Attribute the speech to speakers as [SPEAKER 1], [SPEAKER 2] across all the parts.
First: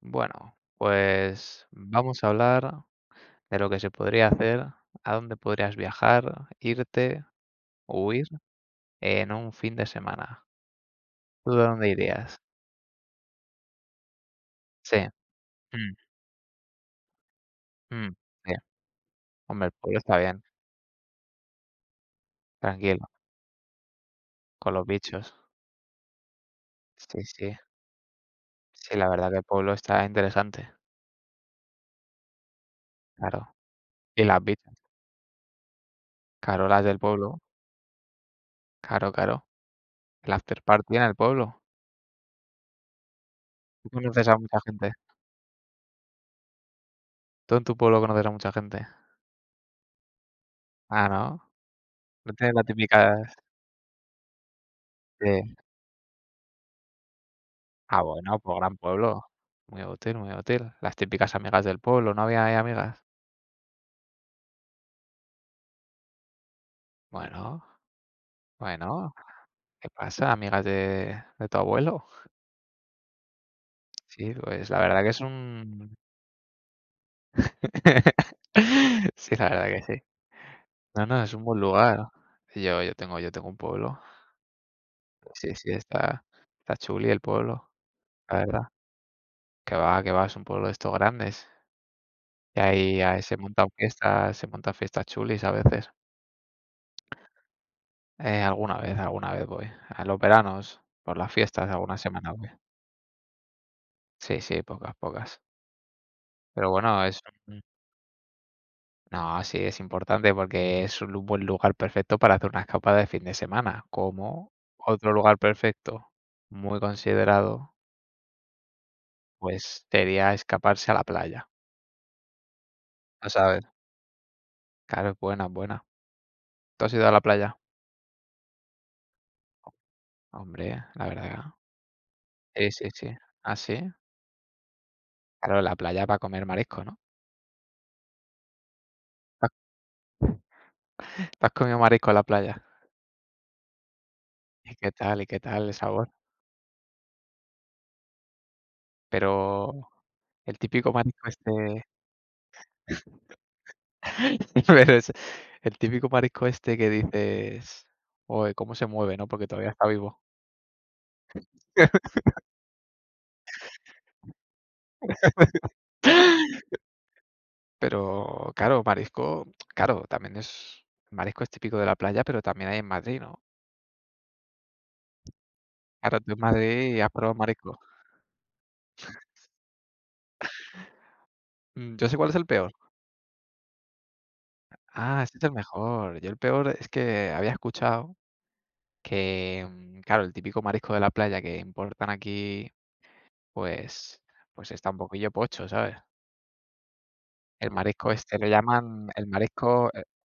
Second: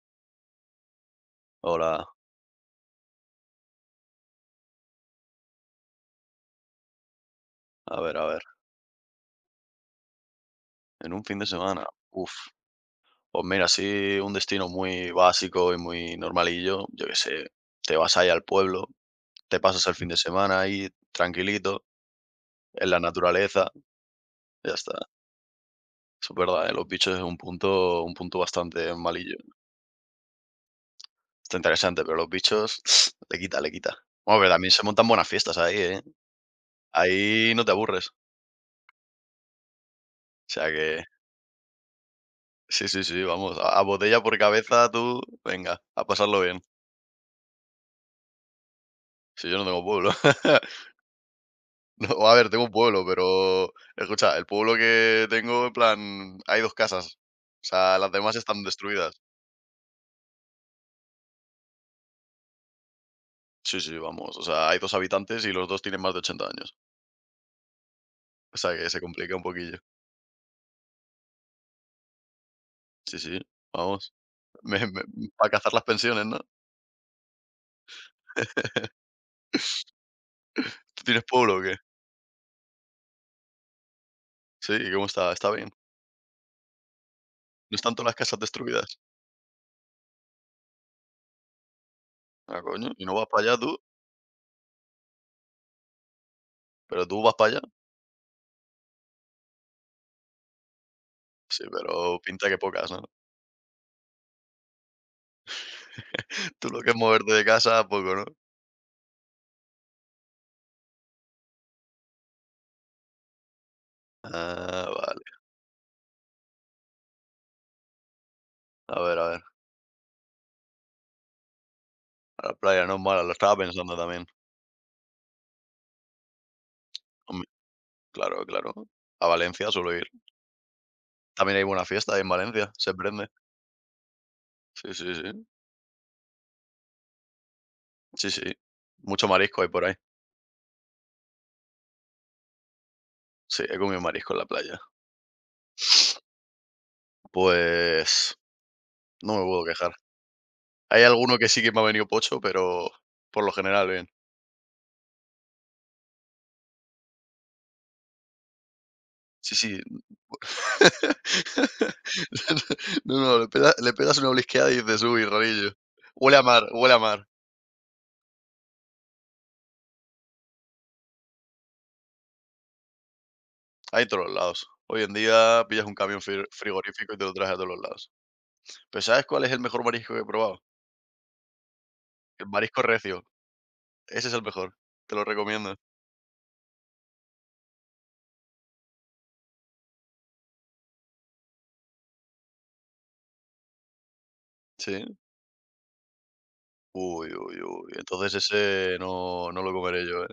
[SPEAKER 1] Bueno, pues
[SPEAKER 2] Hola,
[SPEAKER 1] vamos a hablar de lo que se podría hacer, a dónde podrías viajar, irte o
[SPEAKER 2] a
[SPEAKER 1] huir
[SPEAKER 2] ver,
[SPEAKER 1] en un fin de semana.
[SPEAKER 2] en un fin de
[SPEAKER 1] ¿Tú de
[SPEAKER 2] semana,
[SPEAKER 1] dónde
[SPEAKER 2] uf,
[SPEAKER 1] irías?
[SPEAKER 2] pues mira, así un destino
[SPEAKER 1] Sí,
[SPEAKER 2] muy básico y
[SPEAKER 1] mm,
[SPEAKER 2] muy normalillo, yo qué sé, te
[SPEAKER 1] mm,
[SPEAKER 2] vas ahí al
[SPEAKER 1] sí.
[SPEAKER 2] pueblo, te
[SPEAKER 1] Hombre, el
[SPEAKER 2] pasas el
[SPEAKER 1] pueblo
[SPEAKER 2] fin de
[SPEAKER 1] está bien,
[SPEAKER 2] semana ahí tranquilito, en la
[SPEAKER 1] tranquilo,
[SPEAKER 2] naturaleza, ya
[SPEAKER 1] con los
[SPEAKER 2] está.
[SPEAKER 1] bichos.
[SPEAKER 2] Es verdad, ¿eh? Los bichos es
[SPEAKER 1] Sí, sí,
[SPEAKER 2] un punto bastante
[SPEAKER 1] sí, la verdad
[SPEAKER 2] malillo.
[SPEAKER 1] que el pueblo está interesante,
[SPEAKER 2] Está interesante, pero los bichos le
[SPEAKER 1] claro.
[SPEAKER 2] quita, le quita.
[SPEAKER 1] Y
[SPEAKER 2] Bueno,
[SPEAKER 1] las
[SPEAKER 2] pero también
[SPEAKER 1] bichas,
[SPEAKER 2] se montan buenas fiestas ahí, ¿eh?
[SPEAKER 1] claro, las del pueblo,
[SPEAKER 2] Ahí no te aburres.
[SPEAKER 1] claro, claro. El
[SPEAKER 2] O
[SPEAKER 1] after
[SPEAKER 2] sea
[SPEAKER 1] party en
[SPEAKER 2] que,
[SPEAKER 1] el pueblo.
[SPEAKER 2] sí, sí, sí, vamos, a
[SPEAKER 1] Tú
[SPEAKER 2] botella
[SPEAKER 1] conoces
[SPEAKER 2] por
[SPEAKER 1] a mucha
[SPEAKER 2] cabeza
[SPEAKER 1] gente.
[SPEAKER 2] tú, venga, a pasarlo bien.
[SPEAKER 1] Tú en tu pueblo conoces a mucha gente.
[SPEAKER 2] Si yo no tengo pueblo.
[SPEAKER 1] Ah, ¿no?
[SPEAKER 2] No,
[SPEAKER 1] No
[SPEAKER 2] a ver,
[SPEAKER 1] tienes la
[SPEAKER 2] tengo un pueblo,
[SPEAKER 1] típica.
[SPEAKER 2] pero escucha, el pueblo que
[SPEAKER 1] Sí.
[SPEAKER 2] tengo, en plan, hay 2 casas. O sea,
[SPEAKER 1] Ah,
[SPEAKER 2] las demás
[SPEAKER 1] bueno, pues
[SPEAKER 2] están
[SPEAKER 1] gran
[SPEAKER 2] destruidas.
[SPEAKER 1] pueblo. Muy útil, muy útil. Las típicas amigas del pueblo, ¿no había ahí amigas?
[SPEAKER 2] Sí, sí, vamos, o sea, hay 2 habitantes y los 2 tienen más de 80 años.
[SPEAKER 1] Bueno,
[SPEAKER 2] O sea, que se
[SPEAKER 1] bueno,
[SPEAKER 2] complica un poquillo.
[SPEAKER 1] ¿qué pasa? Amigas de tu abuelo.
[SPEAKER 2] Sí, sí, vamos.
[SPEAKER 1] Sí, pues la verdad que es
[SPEAKER 2] Para cazar las
[SPEAKER 1] un.
[SPEAKER 2] pensiones, ¿no?
[SPEAKER 1] Sí, la verdad que sí.
[SPEAKER 2] ¿Tú
[SPEAKER 1] No, no,
[SPEAKER 2] tienes
[SPEAKER 1] es un
[SPEAKER 2] pueblo
[SPEAKER 1] buen
[SPEAKER 2] o qué?
[SPEAKER 1] lugar. Yo tengo un pueblo.
[SPEAKER 2] Sí, ¿y cómo está? ¿Está
[SPEAKER 1] Sí,
[SPEAKER 2] bien?
[SPEAKER 1] sí, está chuli el pueblo,
[SPEAKER 2] ¿No están todas las casas
[SPEAKER 1] la verdad.
[SPEAKER 2] destruidas?
[SPEAKER 1] Que va, es un pueblo de estos grandes. Y
[SPEAKER 2] Ah, coño,
[SPEAKER 1] ahí,
[SPEAKER 2] ¿y no
[SPEAKER 1] ahí
[SPEAKER 2] vas para allá tú?
[SPEAKER 1] se montan fiestas chulis a veces.
[SPEAKER 2] ¿Pero tú vas para allá?
[SPEAKER 1] Alguna vez voy. A los veranos, por las
[SPEAKER 2] Sí,
[SPEAKER 1] fiestas, alguna
[SPEAKER 2] pero
[SPEAKER 1] semana
[SPEAKER 2] pinta
[SPEAKER 1] voy.
[SPEAKER 2] que pocas, ¿no?
[SPEAKER 1] Sí, sí, pocas, pocas.
[SPEAKER 2] Tú
[SPEAKER 1] Pero
[SPEAKER 2] lo que es
[SPEAKER 1] bueno, es
[SPEAKER 2] moverte de
[SPEAKER 1] un
[SPEAKER 2] casa, poco, ¿no?
[SPEAKER 1] no, sí, es importante porque es un lu buen lugar perfecto para hacer una escapada de fin de semana, como
[SPEAKER 2] Ah,
[SPEAKER 1] otro
[SPEAKER 2] vale.
[SPEAKER 1] lugar perfecto, muy considerado,
[SPEAKER 2] A ver, a ver.
[SPEAKER 1] pues sería escaparse a la playa.
[SPEAKER 2] A la playa, no es mala,
[SPEAKER 1] ¿Lo
[SPEAKER 2] lo estaba
[SPEAKER 1] sabes?
[SPEAKER 2] pensando también.
[SPEAKER 1] Claro, es buena, es buena. ¿Tú has ido a la
[SPEAKER 2] Hombre,
[SPEAKER 1] playa?
[SPEAKER 2] claro, claro. A Valencia suelo ir.
[SPEAKER 1] Hombre, la verdad.
[SPEAKER 2] También hay buena fiesta ahí en
[SPEAKER 1] Sí,
[SPEAKER 2] Valencia,
[SPEAKER 1] sí,
[SPEAKER 2] se
[SPEAKER 1] sí.
[SPEAKER 2] prende.
[SPEAKER 1] ¿Ah, sí?
[SPEAKER 2] Sí, sí, sí.
[SPEAKER 1] Claro, la playa para comer marisco, ¿no?
[SPEAKER 2] Sí, sí. Mucho marisco hay por ahí.
[SPEAKER 1] ¿Tú has comido marisco en la playa?
[SPEAKER 2] Sí, he comido marisco en la
[SPEAKER 1] ¿Y
[SPEAKER 2] playa.
[SPEAKER 1] qué tal? ¿Y qué tal el sabor?
[SPEAKER 2] Pues no me puedo
[SPEAKER 1] Pero
[SPEAKER 2] quejar.
[SPEAKER 1] el típico
[SPEAKER 2] Hay
[SPEAKER 1] marisco
[SPEAKER 2] alguno que sí que me ha
[SPEAKER 1] este.
[SPEAKER 2] venido pocho, pero por lo general bien.
[SPEAKER 1] Pero es el típico marisco este que dices: "Oe, cómo se mueve", ¿no? Porque
[SPEAKER 2] Sí,
[SPEAKER 1] todavía
[SPEAKER 2] sí.
[SPEAKER 1] está vivo.
[SPEAKER 2] No, no, le pegas una blisqueada y dices: "Uy, rarillo". Huele a mar, huele a mar.
[SPEAKER 1] Pero claro, marisco, claro, también es el marisco es típico de la playa, pero también hay en Madrid, ¿no?
[SPEAKER 2] Hay en todos los lados. Hoy en día pillas un camión
[SPEAKER 1] Claro, tú en Madrid has
[SPEAKER 2] frigorífico y te lo
[SPEAKER 1] probado
[SPEAKER 2] traes a todos los
[SPEAKER 1] marisco.
[SPEAKER 2] lados. ¿Pero sabes cuál es el mejor marisco que he probado?
[SPEAKER 1] Yo sé cuál es
[SPEAKER 2] El
[SPEAKER 1] el peor.
[SPEAKER 2] marisco recio, ese es el mejor, te lo
[SPEAKER 1] Ah, este es el
[SPEAKER 2] recomiendo.
[SPEAKER 1] mejor. Yo el peor es que había escuchado que, claro, el típico marisco de la playa que importan aquí, pues pues está un
[SPEAKER 2] ¿Sí?
[SPEAKER 1] poquillo pocho, ¿sabes?
[SPEAKER 2] Uy, uy,
[SPEAKER 1] El
[SPEAKER 2] uy,
[SPEAKER 1] marisco
[SPEAKER 2] entonces
[SPEAKER 1] este, lo
[SPEAKER 2] ese
[SPEAKER 1] llaman el
[SPEAKER 2] no lo
[SPEAKER 1] marisco,
[SPEAKER 2] comeré yo, ¿eh?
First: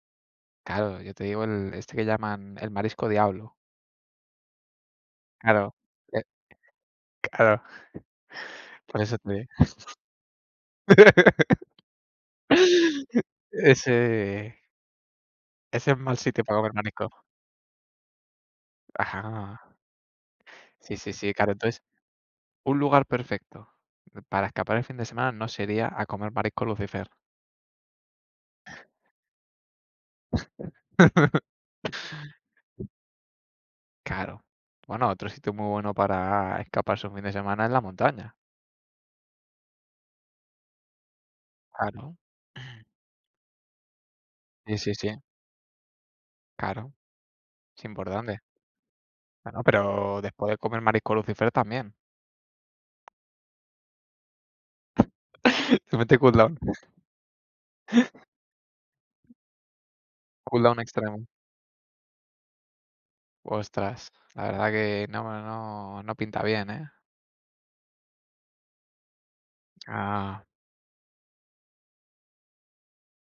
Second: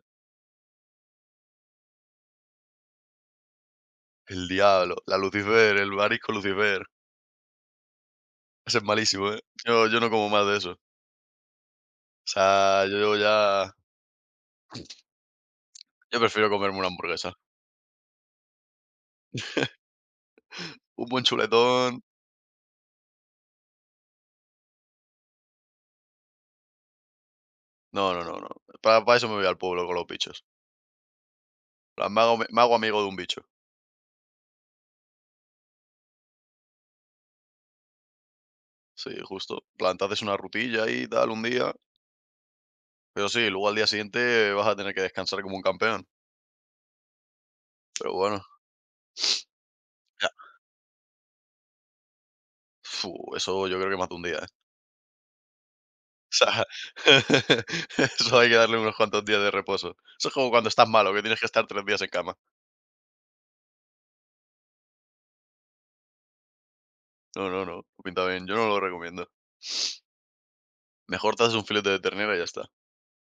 [SPEAKER 1] claro, yo te digo el este que llaman el marisco diablo,
[SPEAKER 2] El diablo, la
[SPEAKER 1] claro,
[SPEAKER 2] Lucifer, el
[SPEAKER 1] eh,
[SPEAKER 2] marisco Lucifer,
[SPEAKER 1] claro,
[SPEAKER 2] ese es
[SPEAKER 1] por eso
[SPEAKER 2] malísimo,
[SPEAKER 1] te
[SPEAKER 2] ¿eh?
[SPEAKER 1] digo.
[SPEAKER 2] Yo no como más de eso. O sea,
[SPEAKER 1] Ese ese es mal
[SPEAKER 2] yo
[SPEAKER 1] sitio
[SPEAKER 2] prefiero
[SPEAKER 1] para comer
[SPEAKER 2] comerme una
[SPEAKER 1] marisco.
[SPEAKER 2] hamburguesa.
[SPEAKER 1] Ajá, sí,
[SPEAKER 2] Un
[SPEAKER 1] sí,
[SPEAKER 2] buen
[SPEAKER 1] sí, claro, entonces,
[SPEAKER 2] chuletón
[SPEAKER 1] un lugar perfecto para escapar el fin de semana no sería a comer marisco Lucifer.
[SPEAKER 2] no, no, no, no. Para eso me voy al pueblo con los bichos. En plan, me hago amigo de un bicho.
[SPEAKER 1] Claro. Bueno, otro sitio muy bueno para escaparse un fin de semana es la montaña,
[SPEAKER 2] Sí, justo. En plan, te haces una rutilla y tal un día,
[SPEAKER 1] claro.
[SPEAKER 2] pero sí, luego al día siguiente vas a
[SPEAKER 1] Sí,
[SPEAKER 2] tener
[SPEAKER 1] sí,
[SPEAKER 2] que
[SPEAKER 1] sí,
[SPEAKER 2] descansar como un campeón,
[SPEAKER 1] claro, es
[SPEAKER 2] pero
[SPEAKER 1] importante.
[SPEAKER 2] bueno.
[SPEAKER 1] Bueno, pero después de comer marisco Lucifer también.
[SPEAKER 2] Fu, eso yo creo que más de un día, ¿eh?
[SPEAKER 1] Se mete
[SPEAKER 2] O
[SPEAKER 1] cooldown,
[SPEAKER 2] sea, eso hay que darle unos cuantos días de reposo. Eso es como cuando
[SPEAKER 1] cooldown
[SPEAKER 2] estás malo, que
[SPEAKER 1] extremo.
[SPEAKER 2] tienes que estar 3 días en cama.
[SPEAKER 1] Ostras, la verdad que no, no, no pinta bien, ¿eh?
[SPEAKER 2] No, no, no, no pinta bien, yo no lo recomiendo.
[SPEAKER 1] Ah,
[SPEAKER 2] Mejor te haces un filete de ternera y ya está.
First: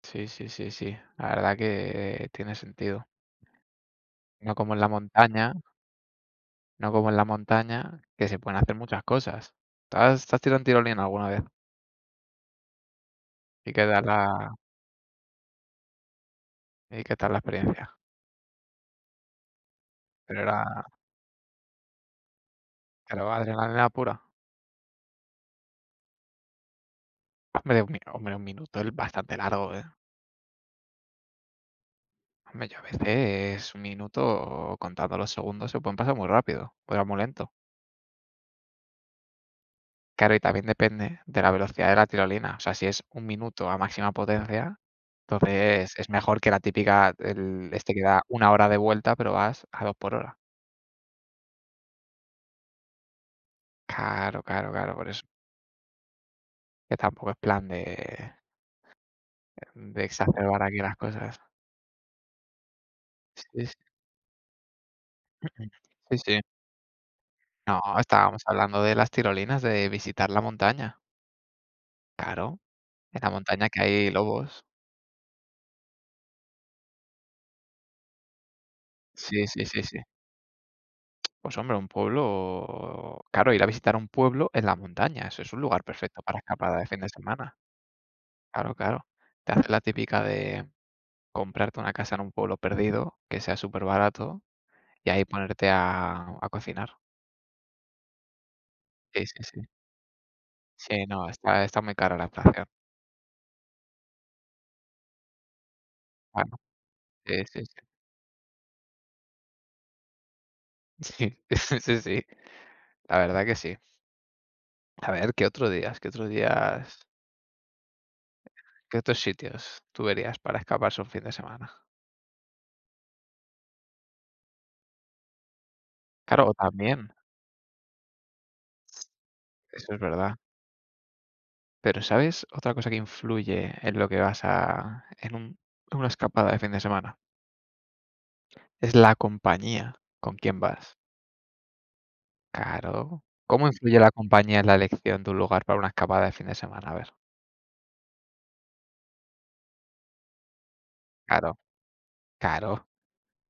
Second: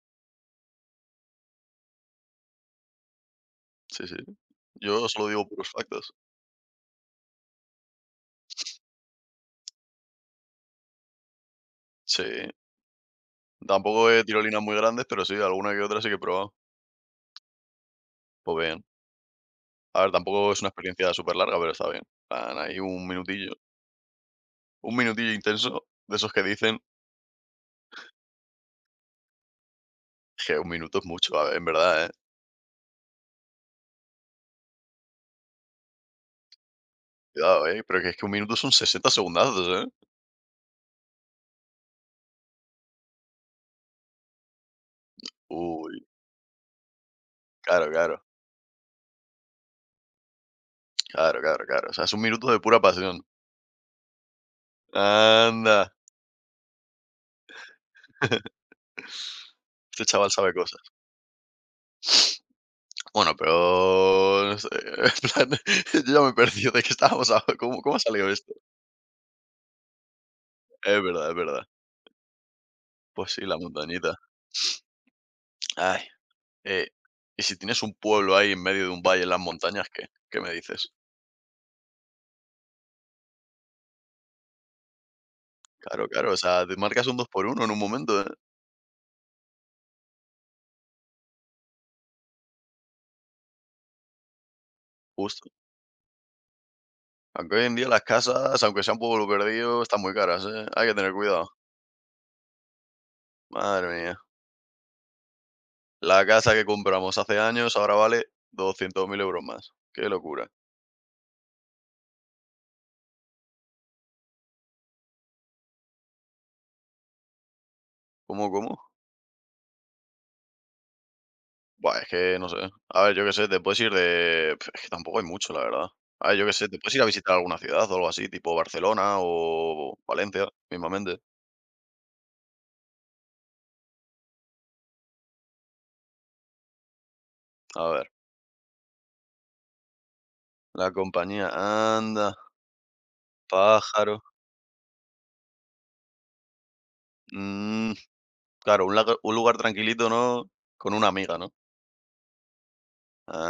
[SPEAKER 1] sí, sí, sí, sí. La verdad que tiene sentido.
[SPEAKER 2] Sí, sí,
[SPEAKER 1] No como en la
[SPEAKER 2] yo solo digo
[SPEAKER 1] montaña,
[SPEAKER 2] puros factos.
[SPEAKER 1] no como en la montaña, que se pueden hacer muchas cosas. ¿Te has tirado en tirolina alguna vez?
[SPEAKER 2] Sí,
[SPEAKER 1] ¿Y qué tal
[SPEAKER 2] tampoco, he
[SPEAKER 1] la,
[SPEAKER 2] tirolinas muy grandes, pero sí, alguna que otra sí que he probado.
[SPEAKER 1] y qué tal la experiencia?
[SPEAKER 2] Pues bien. A ver,
[SPEAKER 1] Pero
[SPEAKER 2] tampoco es una
[SPEAKER 1] era,
[SPEAKER 2] experiencia súper larga, pero está bien. Plan, ahí
[SPEAKER 1] pero adrenalina pura.
[SPEAKER 2] un minutillo intenso, de esos que dicen
[SPEAKER 1] Hombre, un minuto es bastante largo, ¿eh?
[SPEAKER 2] que un minuto es mucho, a ver, en verdad, ¿eh?
[SPEAKER 1] Hombre, yo a veces un minuto contando los segundos se pueden pasar muy rápido, o era muy lento.
[SPEAKER 2] Cuidado, ¿eh? Pero que es que un minuto son 60 segundazos, ¿eh?
[SPEAKER 1] Claro, y también depende de la velocidad de la tirolina. O sea, si es un minuto a máxima potencia,
[SPEAKER 2] Uy,
[SPEAKER 1] entonces es mejor que la típica,
[SPEAKER 2] claro,
[SPEAKER 1] este que da
[SPEAKER 2] claro,
[SPEAKER 1] una hora de vuelta, pero vas a dos por hora.
[SPEAKER 2] claro, claro, claro. O sea, son minutos de pura pasión.
[SPEAKER 1] Claro, claro, claro, por eso.
[SPEAKER 2] Anda,
[SPEAKER 1] Que tampoco es plan de, de
[SPEAKER 2] este chaval sabe
[SPEAKER 1] exacerbar aquí
[SPEAKER 2] cosas.
[SPEAKER 1] las cosas.
[SPEAKER 2] Bueno,
[SPEAKER 1] Sí, sí.
[SPEAKER 2] pero no sé, en plan, yo
[SPEAKER 1] Sí,
[SPEAKER 2] ya me he
[SPEAKER 1] sí.
[SPEAKER 2] perdido de qué estábamos habla ¿Cómo
[SPEAKER 1] No,
[SPEAKER 2] cómo ha salido
[SPEAKER 1] estábamos
[SPEAKER 2] esto?
[SPEAKER 1] hablando de las tirolinas, de visitar la montaña.
[SPEAKER 2] Es verdad, es verdad.
[SPEAKER 1] Claro, en la
[SPEAKER 2] Pues sí, la
[SPEAKER 1] montaña que hay
[SPEAKER 2] montañita.
[SPEAKER 1] lobos.
[SPEAKER 2] Ay, eh, y si tienes un pueblo ahí en medio de un valle en las
[SPEAKER 1] Sí, sí, sí,
[SPEAKER 2] montañas,
[SPEAKER 1] sí.
[SPEAKER 2] ¿qué? ¿Qué me dices?
[SPEAKER 1] Pues hombre, un pueblo claro, ir a visitar un pueblo en la montaña, eso es un lugar
[SPEAKER 2] Claro,
[SPEAKER 1] perfecto
[SPEAKER 2] claro, o
[SPEAKER 1] para
[SPEAKER 2] sea, te
[SPEAKER 1] escapada de fin
[SPEAKER 2] marcas
[SPEAKER 1] de
[SPEAKER 2] un 2 por
[SPEAKER 1] semana.
[SPEAKER 2] uno en un momento, ¿eh?
[SPEAKER 1] Claro, claro. Te haces la típica de comprarte una casa en un pueblo perdido, que sea superbarato, y ahí
[SPEAKER 2] Justo.
[SPEAKER 1] ponerte a cocinar.
[SPEAKER 2] Aunque hoy en día las casas, aunque sea un
[SPEAKER 1] Sí,
[SPEAKER 2] pueblo
[SPEAKER 1] sí, sí.
[SPEAKER 2] perdido, están muy caras, ¿eh? Hay que
[SPEAKER 1] Sí,
[SPEAKER 2] tener
[SPEAKER 1] no,
[SPEAKER 2] cuidado.
[SPEAKER 1] está muy cara la inflación.
[SPEAKER 2] Madre mía. La casa
[SPEAKER 1] Bueno,
[SPEAKER 2] que compramos
[SPEAKER 1] sí,
[SPEAKER 2] hace
[SPEAKER 1] sí, sí.
[SPEAKER 2] años ahora vale 200.000 euros más. Qué locura.
[SPEAKER 1] Sí, sí, sí, la verdad que sí. A ver, ¿qué otros días? ¿Qué otros días?
[SPEAKER 2] ¿Cómo, cómo?
[SPEAKER 1] ¿Qué otros sitios tú verías para escaparse un fin de semana?
[SPEAKER 2] Buah, es que no sé. A ver, yo qué sé, te puedes ir de. Pf, es que tampoco hay mucho, la verdad. A ver, yo
[SPEAKER 1] Claro,
[SPEAKER 2] qué
[SPEAKER 1] o
[SPEAKER 2] sé, te puedes
[SPEAKER 1] también,
[SPEAKER 2] ir a visitar alguna ciudad o algo así, tipo Barcelona
[SPEAKER 1] eso
[SPEAKER 2] o
[SPEAKER 1] es verdad.
[SPEAKER 2] Valencia, mismamente.
[SPEAKER 1] Pero, ¿sabes otra cosa que influye en lo que vas a en una escapada de fin de semana?
[SPEAKER 2] A ver,
[SPEAKER 1] Es la compañía con quién
[SPEAKER 2] la
[SPEAKER 1] vas.
[SPEAKER 2] compañía, anda,
[SPEAKER 1] Claro. ¿Cómo influye la
[SPEAKER 2] pájaro.
[SPEAKER 1] compañía en la elección de un lugar para una escapada de fin de semana? A ver.
[SPEAKER 2] Mm, claro, un lugar tranquilito, ¿no? Con una amiga, ¿no?
[SPEAKER 1] Claro, claro,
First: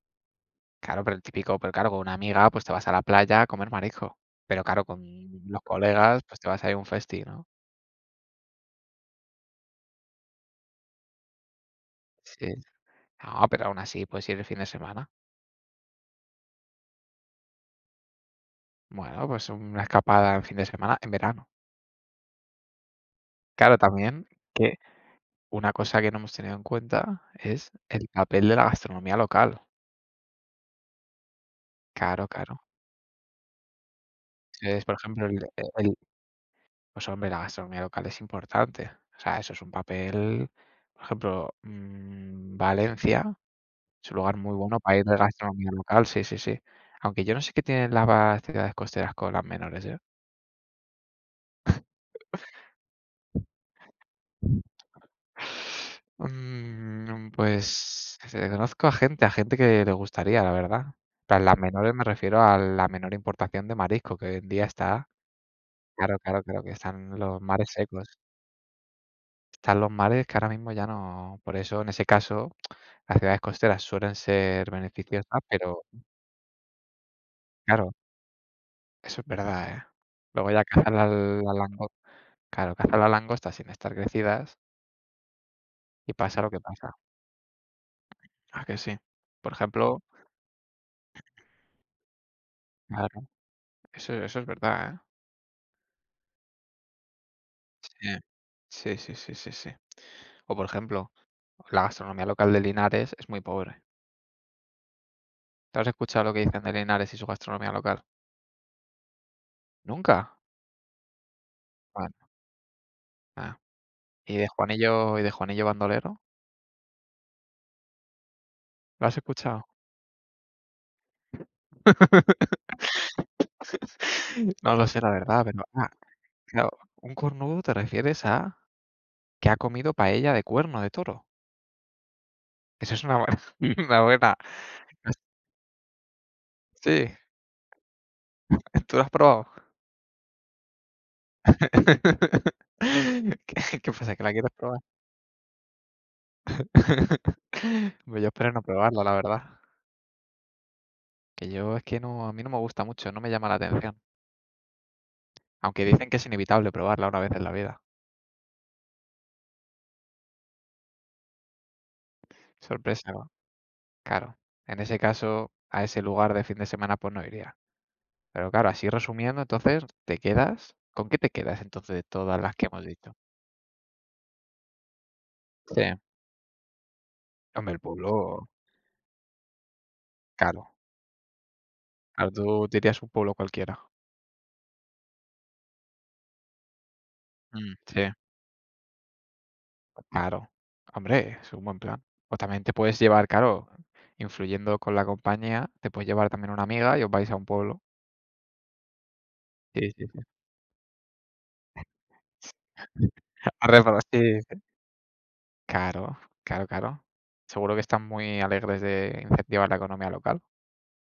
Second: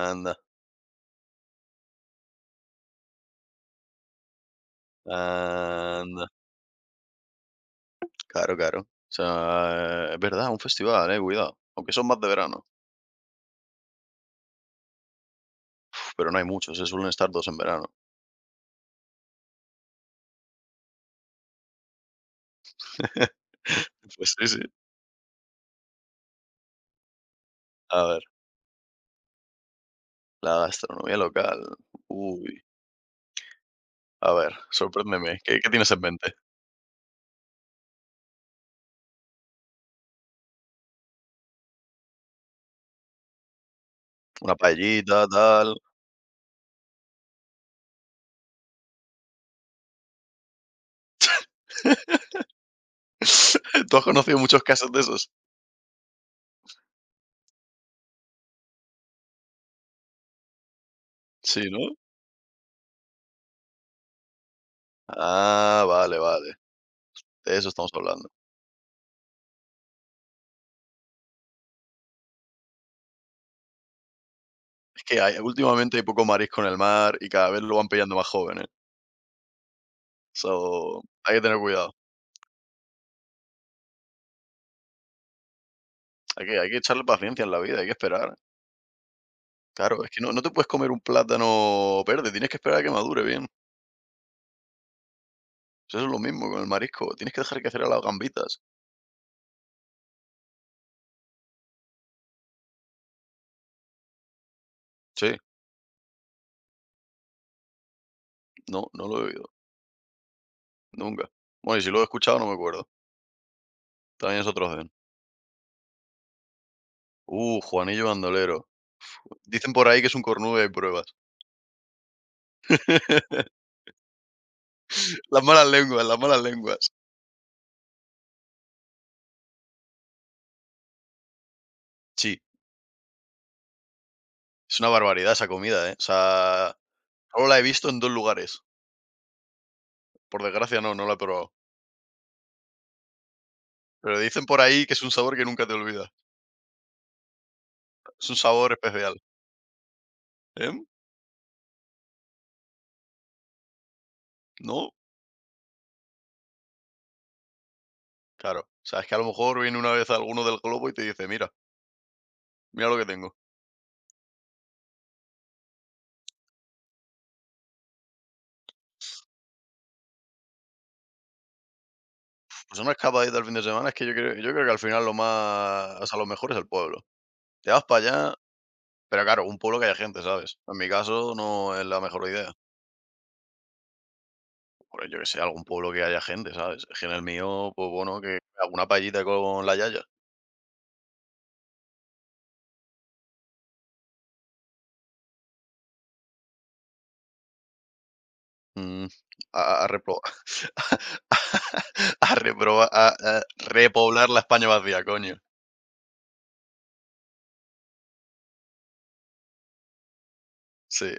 [SPEAKER 2] Anda,
[SPEAKER 1] claro, pero el típico pero claro, con una amiga, pues te vas a la playa a comer marisco. Pero claro, con los colegas,
[SPEAKER 2] anda.
[SPEAKER 1] pues te vas a ir a un festi, ¿no?
[SPEAKER 2] Claro, claro. O sea, es verdad, un festival, cuidado. Aunque son más de
[SPEAKER 1] Sí.
[SPEAKER 2] verano.
[SPEAKER 1] No, pero aún así puedes ir el fin de semana.
[SPEAKER 2] Pero no hay muchos, se suelen estar dos en verano.
[SPEAKER 1] Bueno, pues una escapada en fin de semana en verano. Claro, también.
[SPEAKER 2] Pues sí, sí.
[SPEAKER 1] Que Una cosa que no hemos tenido en cuenta es
[SPEAKER 2] A
[SPEAKER 1] el
[SPEAKER 2] ver,
[SPEAKER 1] papel de la gastronomía local.
[SPEAKER 2] la gastronomía local.
[SPEAKER 1] Claro,
[SPEAKER 2] Uy,
[SPEAKER 1] claro.
[SPEAKER 2] a ver,
[SPEAKER 1] Entonces, por ejemplo,
[SPEAKER 2] sorpréndeme, ¿qué qué tienes
[SPEAKER 1] el
[SPEAKER 2] en mente?
[SPEAKER 1] pues, hombre, la gastronomía local es importante. O sea, eso es un papel, por ejemplo, Valencia es un lugar muy
[SPEAKER 2] Una
[SPEAKER 1] bueno para ir de
[SPEAKER 2] paellita,
[SPEAKER 1] gastronomía
[SPEAKER 2] tal.
[SPEAKER 1] local, sí, sí, sí. Aunque yo no sé qué tienen las ciudades costeras con las menores, ¿eh?
[SPEAKER 2] ¿Tú has conocido muchos casos de esos?
[SPEAKER 1] Pues, conozco a gente que le gustaría, la verdad. Para las
[SPEAKER 2] Sí, ¿no?
[SPEAKER 1] menores me refiero a la menor importación de marisco, que hoy en día está.
[SPEAKER 2] Ah, vale,
[SPEAKER 1] Claro, claro,
[SPEAKER 2] vale,
[SPEAKER 1] claro, que están los
[SPEAKER 2] de eso
[SPEAKER 1] mares
[SPEAKER 2] estamos
[SPEAKER 1] secos.
[SPEAKER 2] hablando.
[SPEAKER 1] Están los mares que ahora mismo ya no por eso, en ese caso, las ciudades costeras suelen ser
[SPEAKER 2] Es que hay
[SPEAKER 1] beneficiosas, pero
[SPEAKER 2] últimamente hay poco marisco en el mar y cada vez lo van
[SPEAKER 1] claro,
[SPEAKER 2] pillando más jóvenes.
[SPEAKER 1] eso es verdad, ¿eh? Luego ya cazan,
[SPEAKER 2] So,
[SPEAKER 1] la
[SPEAKER 2] hay que tener
[SPEAKER 1] la
[SPEAKER 2] cuidado.
[SPEAKER 1] claro, cazan la langosta sin estar crecidas y pasa
[SPEAKER 2] Hay
[SPEAKER 1] lo
[SPEAKER 2] que
[SPEAKER 1] que
[SPEAKER 2] hay que
[SPEAKER 1] pasa.
[SPEAKER 2] echarle paciencia en la vida, hay que esperar.
[SPEAKER 1] Ah, ¿que sí? Por ejemplo,
[SPEAKER 2] Claro, es que no te puedes comer un plátano verde, tienes que esperar a que madure
[SPEAKER 1] claro,
[SPEAKER 2] bien.
[SPEAKER 1] eso es verdad, ¿eh?
[SPEAKER 2] Eso es lo mismo con el marisco. Tienes que dejar crecer a las
[SPEAKER 1] Sí.
[SPEAKER 2] gambitas.
[SPEAKER 1] Sí, sí, sí, sí, sí. O por ejemplo, la gastronomía local de Linares es muy pobre.
[SPEAKER 2] Sí,
[SPEAKER 1] ¿Tú has escuchado lo que dicen de Linares y su gastronomía local?
[SPEAKER 2] no, no lo he oído.
[SPEAKER 1] ¿Nunca?
[SPEAKER 2] Nunca. Bueno, y si lo he
[SPEAKER 1] Bueno,
[SPEAKER 2] escuchado, no me acuerdo.
[SPEAKER 1] ah.
[SPEAKER 2] También es otro zen.
[SPEAKER 1] Y de Juanillo Bandolero?
[SPEAKER 2] Juanillo Bandolero.
[SPEAKER 1] ¿Lo has escuchado?
[SPEAKER 2] Dicen por ahí que es un cornudo y hay pruebas.
[SPEAKER 1] No lo sé, la
[SPEAKER 2] Las
[SPEAKER 1] verdad, pero
[SPEAKER 2] malas
[SPEAKER 1] ah,
[SPEAKER 2] lenguas, las malas
[SPEAKER 1] claro,
[SPEAKER 2] lenguas.
[SPEAKER 1] un cornudo te refieres a que ha comido paella de cuerno de toro.
[SPEAKER 2] Sí,
[SPEAKER 1] Eso es una buena una buena.
[SPEAKER 2] es una barbaridad esa comida, ¿eh? O sea,
[SPEAKER 1] Sí,
[SPEAKER 2] solo la he visto en dos lugares.
[SPEAKER 1] ¿tú lo has probado?
[SPEAKER 2] Por desgracia, no, no la he probado.
[SPEAKER 1] ¿Qué pasa,
[SPEAKER 2] Pero
[SPEAKER 1] que la
[SPEAKER 2] dicen
[SPEAKER 1] quieres
[SPEAKER 2] por
[SPEAKER 1] probar?
[SPEAKER 2] ahí que es un sabor que nunca te olvidas.
[SPEAKER 1] Pues yo
[SPEAKER 2] Es un
[SPEAKER 1] espero no
[SPEAKER 2] sabor
[SPEAKER 1] probarla, la
[SPEAKER 2] especial.
[SPEAKER 1] verdad,
[SPEAKER 2] ¿Eh?
[SPEAKER 1] que yo es que no, a mí no me gusta mucho, no me llama la atención,
[SPEAKER 2] ¿No?
[SPEAKER 1] aunque dicen que es inevitable probarla una vez en la vida.
[SPEAKER 2] Claro. O sea, es que a lo mejor viene una vez alguno del globo y te dice, mira, mira lo que
[SPEAKER 1] Sorpresa, ¿no?
[SPEAKER 2] tengo.
[SPEAKER 1] Claro, en ese caso, a ese lugar de fin de semana, pues no iría. Pero claro, así resumiendo, entonces, ¿te quedas? ¿Con qué te quedas entonces de todas las que
[SPEAKER 2] Pues
[SPEAKER 1] hemos
[SPEAKER 2] una
[SPEAKER 1] dicho?
[SPEAKER 2] escapadita el fin de semana es que yo creo, que al final lo
[SPEAKER 1] Sí.
[SPEAKER 2] más, o sea, lo mejor es el pueblo. Te
[SPEAKER 1] Hombre, el
[SPEAKER 2] vas para allá,
[SPEAKER 1] pueblo,
[SPEAKER 2] pero claro, un pueblo que haya gente, ¿sabes?
[SPEAKER 1] claro.
[SPEAKER 2] En mi caso no es la mejor
[SPEAKER 1] Claro,
[SPEAKER 2] idea.
[SPEAKER 1] tú te un pueblo cualquiera.
[SPEAKER 2] Por yo que sé, algún pueblo que haya gente, ¿sabes? Es que en el mío,
[SPEAKER 1] Mm,
[SPEAKER 2] pues
[SPEAKER 1] sí.
[SPEAKER 2] bueno, que alguna paellita con la yaya.
[SPEAKER 1] Claro. Hombre, es un buen plan. O también te puedes llevar, claro, influyendo con la compañía, te puedes llevar también una amiga y os vais a un pueblo.
[SPEAKER 2] Mm, a, a
[SPEAKER 1] Sí, sí, sí.
[SPEAKER 2] repro- a reproba- a- a
[SPEAKER 1] A reparar, sí,
[SPEAKER 2] repoblar la
[SPEAKER 1] sí.
[SPEAKER 2] España vacía, coño.
[SPEAKER 1] Claro, claro, claro. Seguro que están muy alegres de incentivar la economía local.
[SPEAKER 2] Sí,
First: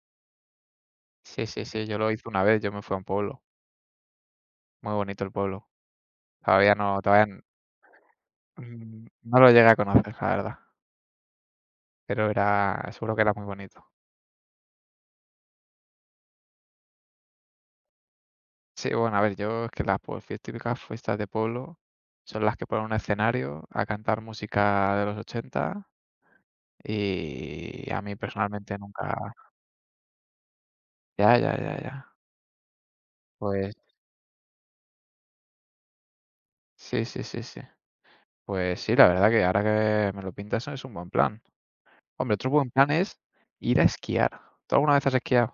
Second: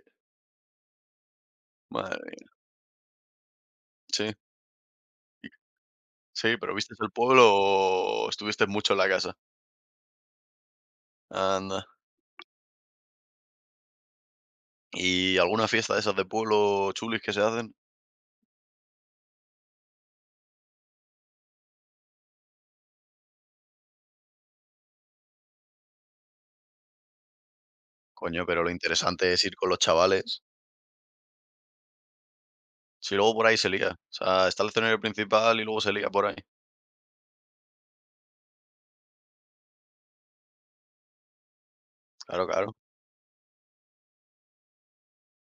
[SPEAKER 1] Sí, sí, sí, yo lo
[SPEAKER 2] madre
[SPEAKER 1] hice una
[SPEAKER 2] mía.
[SPEAKER 1] vez, yo me fui a un pueblo,
[SPEAKER 2] Sí,
[SPEAKER 1] muy bonito el pueblo.
[SPEAKER 2] sí,
[SPEAKER 1] Todavía
[SPEAKER 2] pero ¿viste
[SPEAKER 1] no,
[SPEAKER 2] el pueblo o estuviste mucho en la casa?
[SPEAKER 1] no lo llegué a conocer, la verdad,
[SPEAKER 2] Anda.
[SPEAKER 1] pero era seguro que era muy bonito.
[SPEAKER 2] ¿Y alguna fiesta de esas de pueblo chulis que se hacen?
[SPEAKER 1] Sí, bueno, a ver, yo es que las pues fie típicas fiestas de pueblo son las que ponen un escenario a cantar música de los 80 y a mí
[SPEAKER 2] Coño, pero lo
[SPEAKER 1] personalmente nunca
[SPEAKER 2] interesante es ir con los chavales.
[SPEAKER 1] ya, ya, ya, ya.
[SPEAKER 2] Si luego por ahí se
[SPEAKER 1] Pues
[SPEAKER 2] lía. O sea, está el escenario principal y luego se lía por ahí.
[SPEAKER 1] sí, sí, sí, sí. Pues sí, la verdad que ahora que me lo pintas es un buen plan. Hombre,
[SPEAKER 2] Claro,
[SPEAKER 1] otro buen
[SPEAKER 2] claro.
[SPEAKER 1] plan es ir a esquiar. ¿Tú alguna vez has esquiado?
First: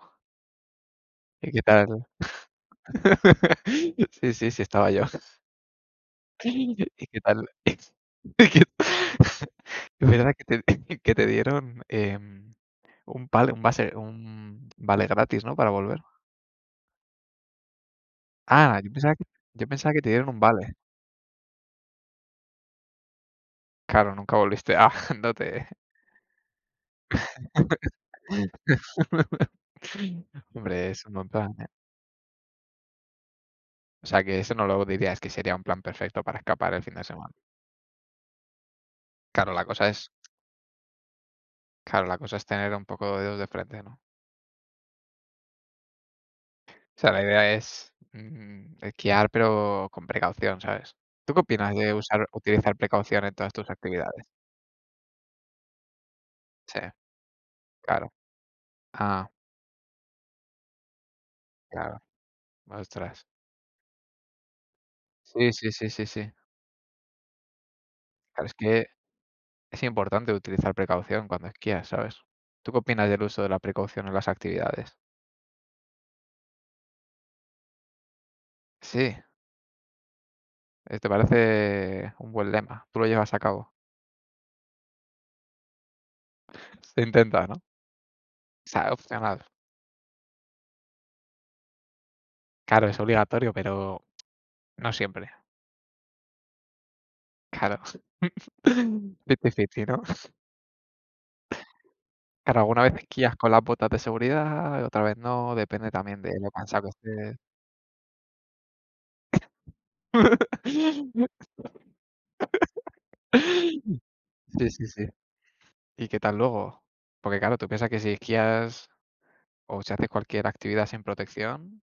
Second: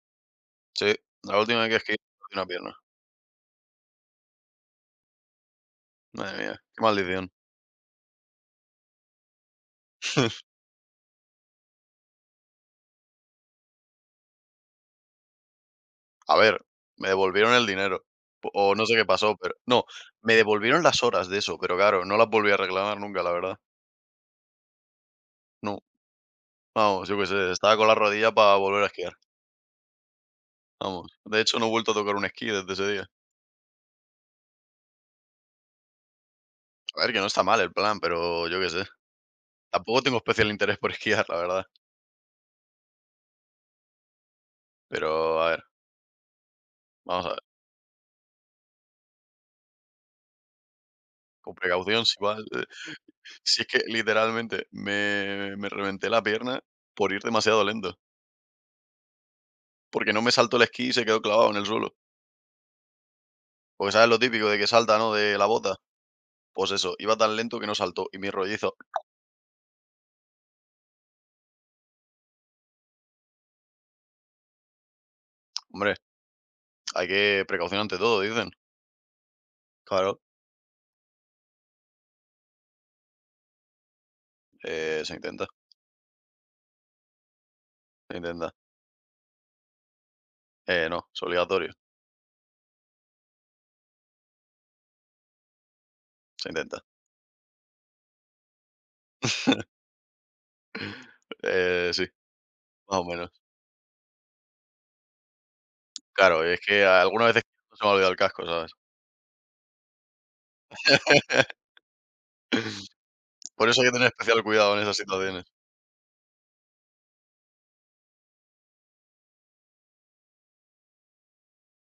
[SPEAKER 2] Sí, la
[SPEAKER 1] ¿Y
[SPEAKER 2] última
[SPEAKER 1] qué
[SPEAKER 2] vez que esquié
[SPEAKER 1] tal?
[SPEAKER 2] rompí una pierna.
[SPEAKER 1] Sí, sí, sí, estaba yo.
[SPEAKER 2] Madre mía, qué
[SPEAKER 1] ¿Y qué
[SPEAKER 2] maldición.
[SPEAKER 1] tal? ¿Es verdad que te que te dieron, un pal un base un vale gratis, no, para volver?
[SPEAKER 2] A ver, me devolvieron el dinero. Po o
[SPEAKER 1] Ah,
[SPEAKER 2] no
[SPEAKER 1] yo
[SPEAKER 2] sé qué
[SPEAKER 1] pensaba que
[SPEAKER 2] pasó, pero
[SPEAKER 1] yo
[SPEAKER 2] no,
[SPEAKER 1] pensaba que te dieron
[SPEAKER 2] me
[SPEAKER 1] un vale.
[SPEAKER 2] devolvieron las horas de eso, pero claro, no las volví a reclamar nunca, la verdad.
[SPEAKER 1] Claro, nunca volviste. Ah, no te
[SPEAKER 2] No, vamos, yo qué sé, estaba con la rodilla para volver a esquiar.
[SPEAKER 1] Hombre, es
[SPEAKER 2] Vamos.
[SPEAKER 1] un buen
[SPEAKER 2] De
[SPEAKER 1] plan.
[SPEAKER 2] hecho, no he vuelto a tocar un esquí desde ese día.
[SPEAKER 1] O sea, que eso no lo dirías que sería un plan perfecto para escapar el fin
[SPEAKER 2] A
[SPEAKER 1] de
[SPEAKER 2] ver, que no
[SPEAKER 1] semana.
[SPEAKER 2] está mal el plan, pero yo qué sé.
[SPEAKER 1] Claro, la cosa
[SPEAKER 2] Tampoco
[SPEAKER 1] es
[SPEAKER 2] tengo especial interés por esquiar, la verdad.
[SPEAKER 1] claro, la cosa es tener un poco de dedos de frente, ¿no?
[SPEAKER 2] Pero, a ver,
[SPEAKER 1] O sea, la
[SPEAKER 2] vamos a ver.
[SPEAKER 1] idea es, esquiar, pero con precaución, ¿sabes? ¿Tú qué
[SPEAKER 2] Con
[SPEAKER 1] opinas de
[SPEAKER 2] precaución,
[SPEAKER 1] usar utilizar precaución en todas
[SPEAKER 2] si es
[SPEAKER 1] tus
[SPEAKER 2] que
[SPEAKER 1] actividades?
[SPEAKER 2] literalmente me reventé la pierna
[SPEAKER 1] Sí,
[SPEAKER 2] por ir demasiado lento,
[SPEAKER 1] claro. Ah,
[SPEAKER 2] porque no me saltó el esquí y se quedó clavado en el suelo.
[SPEAKER 1] claro. Ostras.
[SPEAKER 2] Porque, ¿sabes lo típico de que salta, no?, de la
[SPEAKER 1] Sí, sí,
[SPEAKER 2] bota.
[SPEAKER 1] sí, sí, sí.
[SPEAKER 2] Pues eso, iba tan lento que no saltó y mi
[SPEAKER 1] Claro, es
[SPEAKER 2] rollizo.
[SPEAKER 1] que es importante utilizar precaución cuando esquías, ¿sabes? ¿Tú qué opinas del uso de la precaución en las actividades?
[SPEAKER 2] Hombre, hay que precaución ante todo, dicen.
[SPEAKER 1] Sí,
[SPEAKER 2] Claro,
[SPEAKER 1] te parece un buen lema. Tú lo llevas a cabo.
[SPEAKER 2] se intenta,
[SPEAKER 1] Se intenta, ¿no?
[SPEAKER 2] se intenta.
[SPEAKER 1] O sea, opcional.
[SPEAKER 2] No, es obligatorio,
[SPEAKER 1] Claro, es obligatorio, pero no siempre.
[SPEAKER 2] se intenta.
[SPEAKER 1] Claro. Fifty fifty, ¿no?
[SPEAKER 2] Sí,
[SPEAKER 1] Claro, alguna vez
[SPEAKER 2] más o menos.
[SPEAKER 1] esquías con las botas de seguridad y otra vez no, depende también de
[SPEAKER 2] Claro,
[SPEAKER 1] lo
[SPEAKER 2] es que
[SPEAKER 1] cansado que
[SPEAKER 2] algunas
[SPEAKER 1] estés.
[SPEAKER 2] veces se me ha olvidado el casco, ¿sabes? Por eso hay que tener especial
[SPEAKER 1] Sí,
[SPEAKER 2] cuidado en
[SPEAKER 1] sí,
[SPEAKER 2] esas
[SPEAKER 1] sí.
[SPEAKER 2] situaciones.
[SPEAKER 1] ¿Y qué tal luego? Porque claro, tú piensas que si esquías o si haces cualquier actividad sin protección,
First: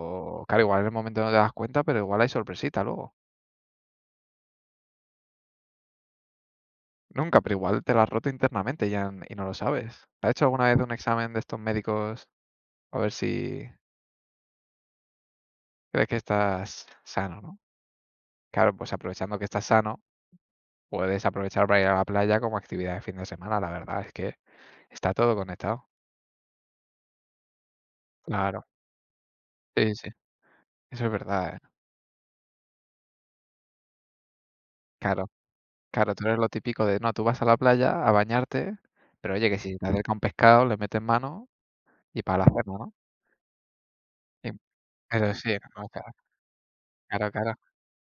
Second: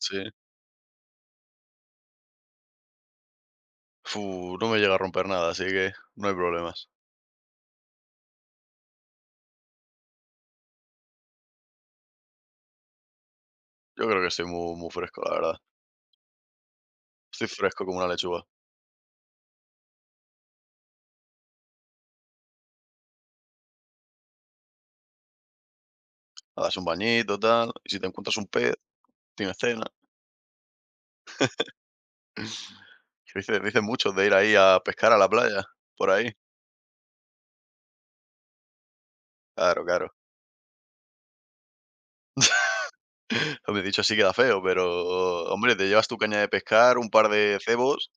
[SPEAKER 2] Sí.
[SPEAKER 1] claro, igual en el momento no te das cuenta, pero igual hay sorpresita luego.
[SPEAKER 2] Fu, no me llega a romper nada, así que no hay problemas.
[SPEAKER 1] Nunca, pero igual te la has roto internamente ya y no lo sabes. ¿Has hecho alguna vez un examen de estos médicos a ver si
[SPEAKER 2] Yo creo que estoy muy, muy fresco, la verdad.
[SPEAKER 1] crees que estás sano,
[SPEAKER 2] Estoy
[SPEAKER 1] no?
[SPEAKER 2] fresco como una lechuga.
[SPEAKER 1] Claro, pues aprovechando que estás sano, puedes aprovechar para ir a la playa como actividad de fin de semana, la verdad, es que está todo conectado.
[SPEAKER 2] Le das un bañito, tal, y si te encuentras un
[SPEAKER 1] Claro,
[SPEAKER 2] pez, tienes cena.
[SPEAKER 1] sí, sí, eso es verdad, ¿eh?
[SPEAKER 2] Dicen muchos de ir ahí a pescar a la
[SPEAKER 1] Claro,
[SPEAKER 2] playa, por
[SPEAKER 1] claro, tú
[SPEAKER 2] ahí.
[SPEAKER 1] eres lo típico de, no, tú vas a la playa a bañarte, pero oye, que si
[SPEAKER 2] Claro,
[SPEAKER 1] te
[SPEAKER 2] claro.
[SPEAKER 1] acerca un pescado, le metes mano y para la cena, ¿no?
[SPEAKER 2] Me dicho así queda
[SPEAKER 1] Y
[SPEAKER 2] feo, pero
[SPEAKER 1] eso sí,
[SPEAKER 2] hombre,
[SPEAKER 1] no,
[SPEAKER 2] te
[SPEAKER 1] no,
[SPEAKER 2] llevas
[SPEAKER 1] claro,
[SPEAKER 2] tu caña de pescar, un par
[SPEAKER 1] claro, claro.
[SPEAKER 2] de cebos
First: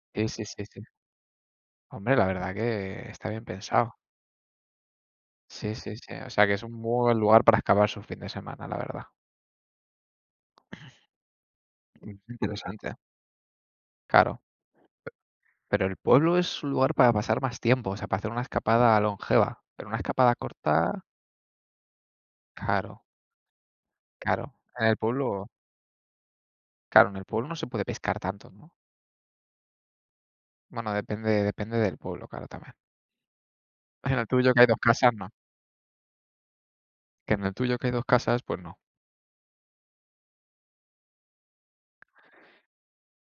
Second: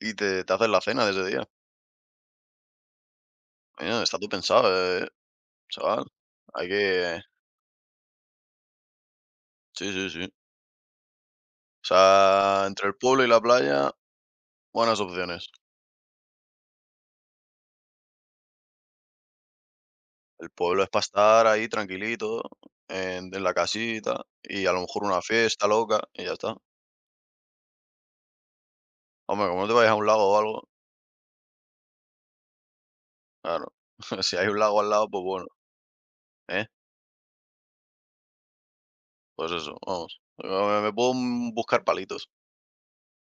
[SPEAKER 2] y
[SPEAKER 1] Sí,
[SPEAKER 2] te,
[SPEAKER 1] sí,
[SPEAKER 2] te
[SPEAKER 1] sí,
[SPEAKER 2] haces la
[SPEAKER 1] sí.
[SPEAKER 2] cena de ese día.
[SPEAKER 1] Hombre, la verdad que está bien pensado.
[SPEAKER 2] Mira, está tú pensado, eh,
[SPEAKER 1] Sí, sí,
[SPEAKER 2] chaval.
[SPEAKER 1] sí, o sea, que es
[SPEAKER 2] Hay
[SPEAKER 1] un muy buen
[SPEAKER 2] que.
[SPEAKER 1] lugar para excavar su fin de semana, la verdad.
[SPEAKER 2] Sí, sí, sí. O sea, entre el
[SPEAKER 1] Interesante,
[SPEAKER 2] pueblo y la playa,
[SPEAKER 1] claro.
[SPEAKER 2] buenas opciones.
[SPEAKER 1] Pero el pueblo es un lugar para pasar más tiempo, o sea, para hacer una escapada longeva, pero una escapada
[SPEAKER 2] El pueblo es para
[SPEAKER 1] corta,
[SPEAKER 2] estar ahí tranquilito,
[SPEAKER 1] claro,
[SPEAKER 2] en la casita,
[SPEAKER 1] claro.
[SPEAKER 2] y a lo
[SPEAKER 1] En el
[SPEAKER 2] mejor una
[SPEAKER 1] pueblo,
[SPEAKER 2] fiesta loca y ya está.
[SPEAKER 1] claro, en el pueblo no se puede pescar tanto, ¿no?
[SPEAKER 2] Hombre, como no te vayas a un lago o algo,
[SPEAKER 1] Bueno, depende del pueblo, claro, también.
[SPEAKER 2] claro.
[SPEAKER 1] En el
[SPEAKER 2] Si hay
[SPEAKER 1] tuyo
[SPEAKER 2] un
[SPEAKER 1] que hay
[SPEAKER 2] lago
[SPEAKER 1] 2
[SPEAKER 2] al lado,
[SPEAKER 1] casas,
[SPEAKER 2] pues
[SPEAKER 1] no.
[SPEAKER 2] bueno, ¿eh?
[SPEAKER 1] Que en el tuyo que hay 2 casas, pues no.
[SPEAKER 2] Pues eso, vamos. Me puedo, buscar palitos.